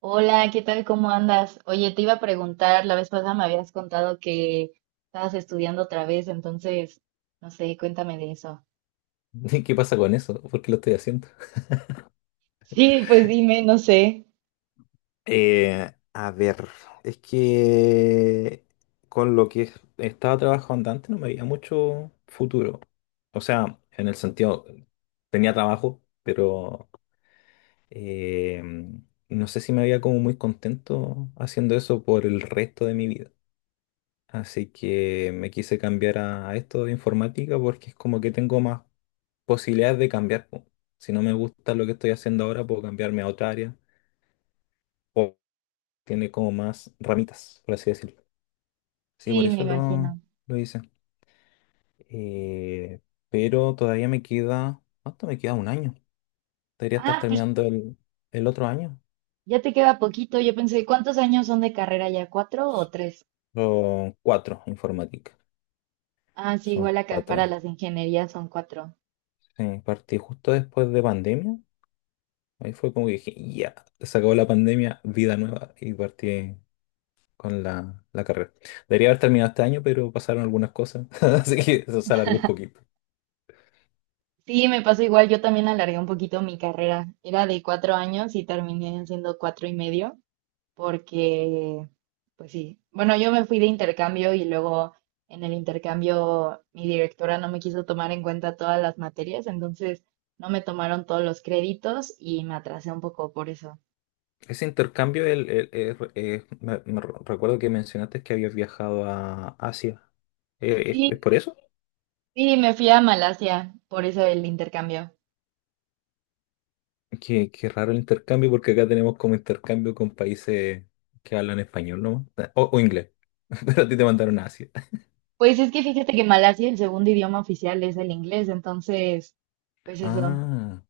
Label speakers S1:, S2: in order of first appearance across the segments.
S1: Hola, ¿qué tal? ¿Cómo andas? Oye, te iba a preguntar, la vez pasada me habías contado que estabas estudiando otra vez, entonces, no sé, cuéntame de eso.
S2: ¿Qué pasa con eso? ¿Por qué lo estoy haciendo?
S1: Sí, pues dime, no sé.
S2: A ver, es que con lo que estaba trabajando antes no me veía mucho futuro. O sea, en el sentido, tenía trabajo, pero eh, no sé si me veía como muy contento haciendo eso por el resto de mi vida. Así que me quise cambiar a esto de informática porque es como que tengo más posibilidades de cambiar po. Si no me gusta lo que estoy haciendo ahora, puedo cambiarme a otra área, tiene como más ramitas, por así decirlo. Sí, por
S1: Sí, me
S2: eso lo,
S1: imagino.
S2: lo hice. Eh, pero todavía me queda, ¿cuánto me queda? Un año. Debería estar
S1: Ah, pues
S2: terminando el otro año.
S1: ya te queda poquito. Yo pensé, ¿cuántos años son de carrera ya? ¿Cuatro o tres?
S2: Son cuatro informática.
S1: Ah, sí,
S2: Son
S1: igual acá para
S2: cuatro.
S1: las ingenierías son cuatro.
S2: Sí, partí justo después de pandemia. Ahí fue como que dije, ya, se acabó la pandemia, vida nueva. Y partí con la carrera. Debería haber terminado este año, pero pasaron algunas cosas. Así que eso se alargó un poquito.
S1: Sí, me pasó igual. Yo también alargué un poquito mi carrera. Era de 4 años y terminé siendo cuatro y medio. Porque, pues sí, bueno, yo me fui de intercambio y luego en el intercambio mi directora no me quiso tomar en cuenta todas las materias, entonces no me tomaron todos los créditos y me atrasé un poco por eso.
S2: Ese intercambio, me recuerdo que mencionaste que habías viajado a Asia. ¿Es
S1: Sí,
S2: por eso?
S1: sí, me fui a Malasia, por eso el intercambio.
S2: Qué raro el intercambio, porque acá tenemos como intercambio con países que hablan español nomás, o inglés, pero a ti te mandaron a Asia.
S1: Pues es que fíjate que Malasia el segundo idioma oficial es el inglés, entonces, pues eso.
S2: Ah,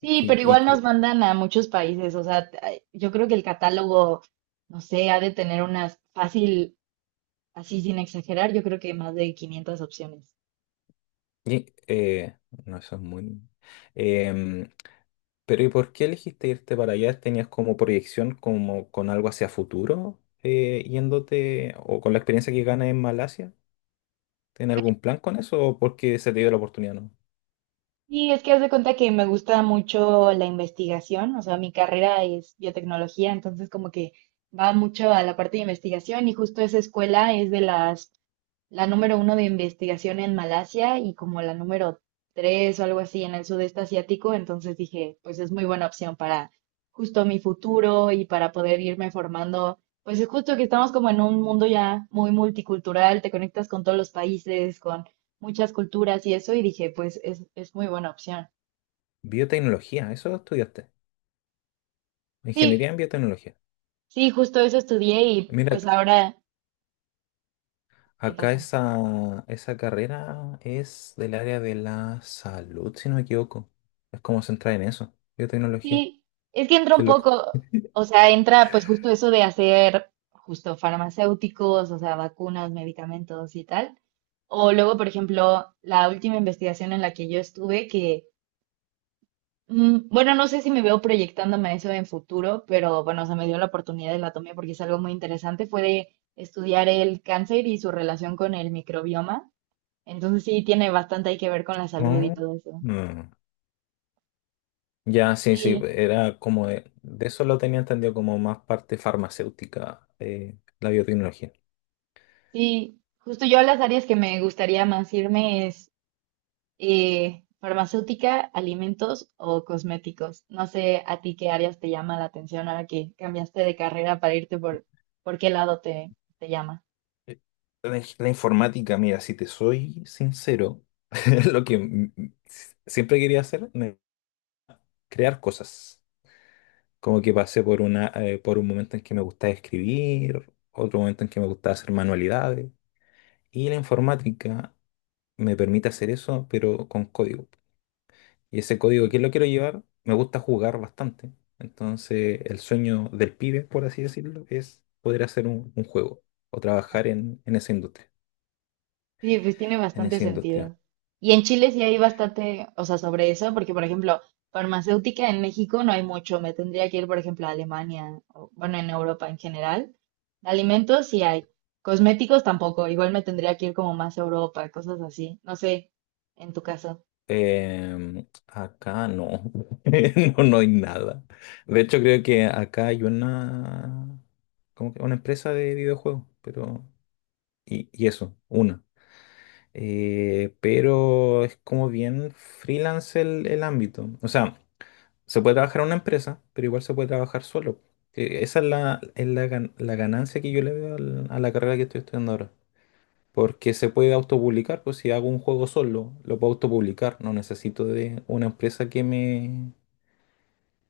S1: Sí,
S2: y,
S1: pero
S2: y,
S1: igual nos
S2: que-
S1: mandan a muchos países, o sea, ay, yo creo que el catálogo, no sé, ha de tener unas fácil. Así sin exagerar, yo creo que más de 500 opciones.
S2: y, eh, no, eso es muy. em, pero ¿y por qué elegiste irte para allá? ¿Tenías como proyección como con algo hacia futuro, yéndote o con la experiencia que ganas en Malasia? ¿Tiene algún plan con eso o porque se te dio la oportunidad, no?
S1: Y es que haz de cuenta que me gusta mucho la investigación, o sea, mi carrera es biotecnología, entonces como que va mucho a la parte de investigación y justo esa escuela es de las, la número uno de investigación en Malasia y como la número tres o algo así en el sudeste asiático, entonces dije, pues es muy buena opción para justo mi futuro y para poder irme formando, pues es justo que estamos como en un mundo ya muy multicultural, te conectas con todos los países, con muchas culturas y eso, y dije, pues es muy buena opción.
S2: Biotecnología, eso estudiaste.
S1: Sí,
S2: Ingeniería en biotecnología.
S1: sí, justo eso estudié y
S2: Mira,
S1: pues ahora, ¿qué
S2: acá
S1: pasa?
S2: esa carrera es del área de la salud, si no me equivoco. Es como centrar en eso, biotecnología.
S1: Sí, es que entra
S2: Qué
S1: un
S2: loco.
S1: poco, o sea, entra pues justo eso de hacer justo farmacéuticos, o sea, vacunas, medicamentos y tal. O luego, por ejemplo, la última investigación en la que yo estuve, que, bueno, no sé si me veo proyectándome a eso en futuro, pero bueno, o sea, me dio la oportunidad y la tomé porque es algo muy interesante, fue de estudiar el cáncer y su relación con el microbioma. Entonces sí, tiene bastante hay que ver con la salud y
S2: Ah,
S1: todo eso.
S2: mm. Ya, sí, sí,
S1: Sí,
S2: era como de eso lo tenía entendido como más parte farmacéutica, la biotecnología.
S1: sí. Justo yo las áreas que me gustaría más irme es farmacéutica, alimentos o cosméticos. No sé a ti qué áreas te llama la atención ahora que cambiaste de carrera para irte por qué lado te, te llama.
S2: Eh, la informática, mira, si te soy sincero, lo que siempre quería hacer, crear cosas. Como que pasé por por un momento en que me gustaba escribir, otro momento en que me gustaba hacer manualidades. Y la informática me permite hacer eso, pero con código. Y ese código,
S1: Sí.
S2: ¿que lo quiero llevar? Me gusta jugar bastante. Entonces, el sueño del pibe, por así decirlo, es poder hacer un juego o trabajar en en esa industria
S1: Sí, pues tiene
S2: en
S1: bastante
S2: esa industria.
S1: sentido. Y en Chile sí hay bastante, o sea, sobre eso, porque por ejemplo, farmacéutica en México no hay mucho. Me tendría que ir, por ejemplo, a Alemania, o bueno, en Europa en general. De alimentos sí hay. Cosméticos tampoco. Igual me tendría que ir como más a Europa, cosas así. No sé, en tu caso.
S2: Acá no. No, no hay nada. De hecho, creo que acá hay una, como que una empresa de videojuegos, pero. Y eso, una. Pero es como bien freelance el ámbito. O sea, se puede trabajar en una empresa, pero igual se puede trabajar solo. Esa es la ganancia que yo le veo a la carrera que estoy estudiando ahora. Porque se puede autopublicar, pues si hago un juego solo, lo puedo autopublicar. No necesito de una empresa que me,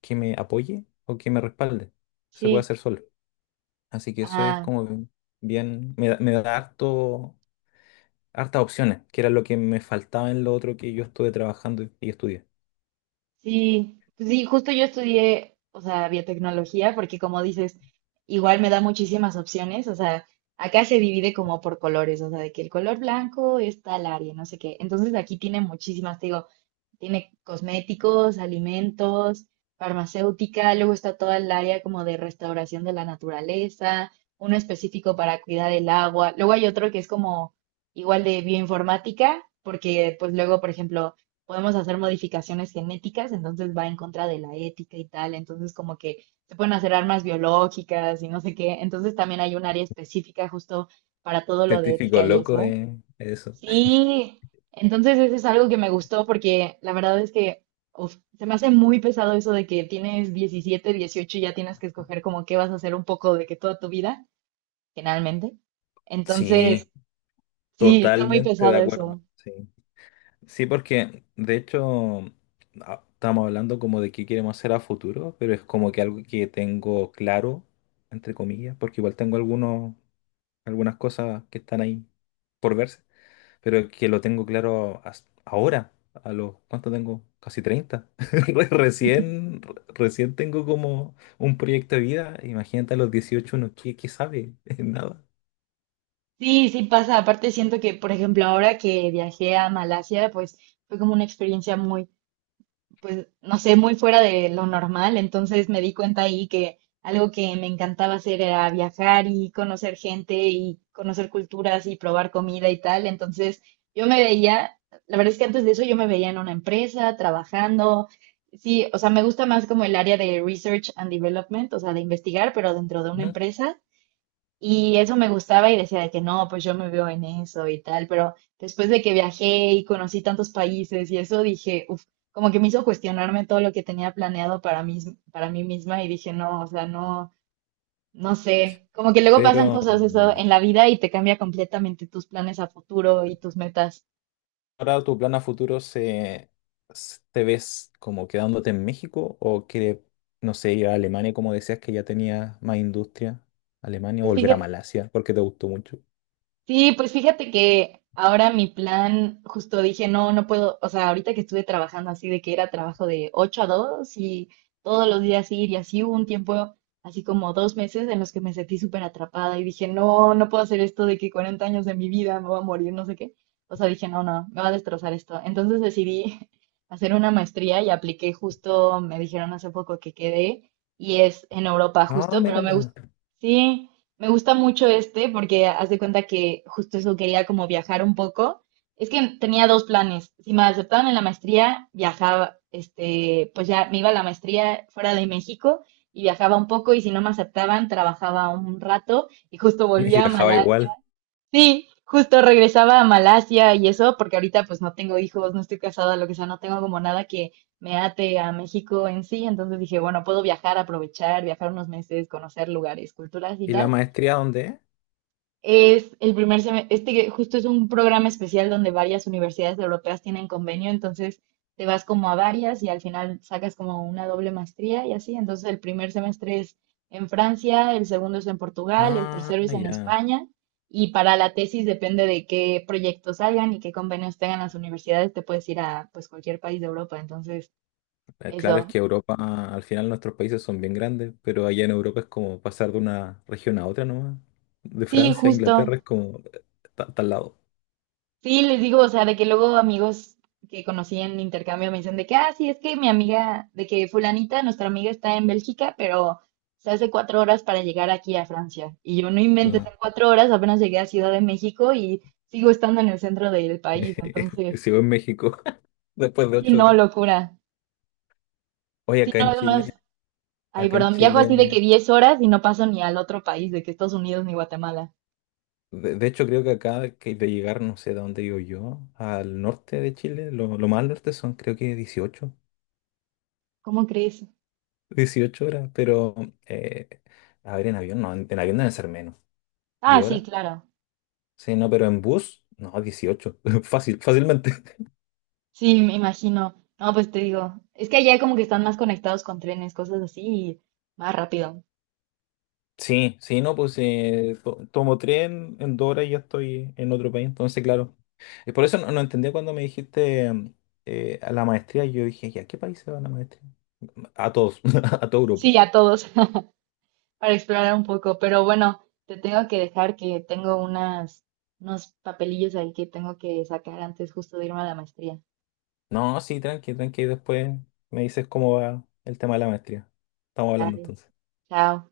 S2: que me apoye o que me respalde. Se puede
S1: Sí.
S2: hacer solo. Así que eso es
S1: Ah.
S2: como me da hartas opciones, que era lo que me faltaba en lo otro que yo estuve trabajando y estudié.
S1: Sí, pues sí, justo yo estudié, o sea, biotecnología, porque como dices, igual me da muchísimas opciones, o sea, acá se divide como por colores, o sea, de que el color blanco es tal área, no sé qué. Entonces aquí tiene muchísimas, te digo, tiene cosméticos, alimentos, farmacéutica, luego está toda el área como de restauración de la naturaleza, uno específico para cuidar el agua, luego hay otro que es como igual de bioinformática, porque pues luego, por ejemplo, podemos hacer modificaciones genéticas, entonces va en contra de la ética y tal, entonces como que se pueden hacer armas biológicas y no sé qué, entonces también hay un área específica justo para todo lo de
S2: Científico
S1: ética y
S2: loco
S1: eso.
S2: es eso.
S1: Sí, entonces eso es algo que me gustó porque la verdad es que uf, se me hace muy pesado eso de que tienes 17, 18 y ya tienes que escoger como qué vas a hacer un poco de que toda tu vida, generalmente.
S2: Sí,
S1: Entonces, sí, está muy
S2: totalmente de
S1: pesado
S2: acuerdo.
S1: eso.
S2: Sí. Sí, porque de hecho estamos hablando como de qué queremos hacer a futuro, pero es como que algo que tengo claro, entre comillas, porque igual tengo algunas cosas que están ahí por verse, pero que lo tengo claro ahora, ¿cuánto tengo? Casi 30. Recién tengo como un proyecto de vida, imagínate a los 18, uno, ¿qué sabe? Nada.
S1: Sí, sí pasa. Aparte siento que, por ejemplo, ahora que viajé a Malasia, pues fue como una experiencia muy pues, no sé, muy fuera de lo normal. Entonces me di cuenta ahí que algo que me encantaba hacer era viajar y conocer gente y conocer culturas y probar comida y tal. Entonces yo me veía, la verdad es que antes de eso yo me veía en una empresa trabajando. Sí, o sea, me gusta más como el área de research and development, o sea, de investigar, pero dentro de una
S2: ¿No?
S1: empresa. Y eso me gustaba y decía de que no, pues yo me veo en eso y tal, pero después de que viajé y conocí tantos países y eso dije, uff, como que me hizo cuestionarme todo lo que tenía planeado para mí misma y dije, no, o sea, no, no sé, como que luego pasan
S2: Pero,
S1: cosas eso en la vida y te cambia completamente tus planes a futuro y tus metas.
S2: ahora tu plan a futuro ¿te ves como quedándote en México o quieres, no sé, ir a Alemania como decías que ya tenía más industria? Alemania o
S1: Pues
S2: volver a
S1: fíjate.
S2: Malasia porque te gustó mucho.
S1: Sí, pues fíjate que ahora mi plan, justo dije, no, no puedo, o sea, ahorita que estuve trabajando así de que era trabajo de 8 a 2 y todos los días ir y así hubo un tiempo, así como 2 meses en los que me sentí súper atrapada y dije, no, no puedo hacer esto de que 40 años de mi vida me voy a morir, no sé qué. O sea, dije, no, no, me va a destrozar esto. Entonces decidí hacer una maestría y apliqué justo, me dijeron hace poco que quedé y es en Europa
S2: No,
S1: justo, pero me
S2: mira.
S1: gusta. Sí, me gusta mucho este porque haz de cuenta que justo eso quería como viajar un poco. Es que tenía dos planes. Si me aceptaban en la maestría, viajaba, este, pues ya me iba a la maestría fuera de México y viajaba un poco y si no me aceptaban, trabajaba un rato y justo
S2: Y
S1: volvía a
S2: viajaba
S1: Malasia.
S2: igual.
S1: Sí, justo regresaba a Malasia y eso porque ahorita pues no tengo hijos, no estoy casada, lo que sea, no tengo como nada que me ate a México en sí. Entonces dije, bueno, puedo viajar, aprovechar, viajar unos meses, conocer lugares, culturas y
S2: ¿Y la
S1: tal.
S2: maestría dónde es?
S1: Es el primer semestre, este que justo es un programa especial donde varias universidades europeas tienen convenio, entonces te vas como a varias y al final sacas como una doble maestría y así. Entonces el primer semestre es en Francia, el segundo es en Portugal, el
S2: Ah,
S1: tercero es en
S2: ya.
S1: España y para la tesis depende de qué proyectos salgan y qué convenios tengan las universidades, te puedes ir a pues cualquier país de Europa. Entonces,
S2: Claro, es
S1: eso.
S2: que Europa, al final nuestros países son bien grandes, pero allá en Europa es como pasar de una región a otra nomás. De
S1: Sí,
S2: Francia a Inglaterra es
S1: justo.
S2: como, está lado.
S1: Sí, les digo, o sea, de que luego amigos que conocí en intercambio me dicen de que, ah, sí, es que mi amiga, de que fulanita, nuestra amiga está en Bélgica, pero se hace 4 horas para llegar aquí a Francia. Y yo no inventes, en
S2: Claro.
S1: 4 horas apenas llegué a Ciudad de México y sigo estando en el centro del país. Entonces,
S2: Sigo en México después de
S1: sí,
S2: 8
S1: no,
S2: horas.
S1: locura.
S2: Oye,
S1: Sí,
S2: acá
S1: no,
S2: en
S1: es más,
S2: Chile,
S1: ay,
S2: acá en
S1: perdón, viajo así de
S2: Chile,
S1: que 10 horas y no paso ni al otro país, de que Estados Unidos ni Guatemala.
S2: de hecho creo que acá que de llegar, no sé de dónde vivo yo, al norte de Chile, lo más al norte son creo que 18,
S1: ¿Cómo crees?
S2: 18 horas, pero eh, a ver, en avión no, en avión deben ser menos,
S1: Ah,
S2: 10
S1: sí,
S2: horas,
S1: claro.
S2: sí, no, pero en bus, no, 18, fácil, fácilmente.
S1: Sí, me imagino. No, pues te digo, es que allá como que están más conectados con trenes, cosas así, y más rápido.
S2: Sí, sí, no, pues tomo tren en 2 horas y ya estoy en otro país, entonces claro. Y por eso no entendía cuando me dijiste a la maestría, yo dije, ¿y a qué país se va la maestría? A todos, a todo grupo.
S1: Sí, a todos, para explorar un poco. Pero bueno, te tengo que dejar que tengo unas, unos papelillos ahí que tengo que sacar antes justo de irme a la maestría.
S2: No, sí, tranqui, tranqui. Después me dices cómo va el tema de la maestría. Estamos hablando
S1: Dale,
S2: entonces.
S1: chao.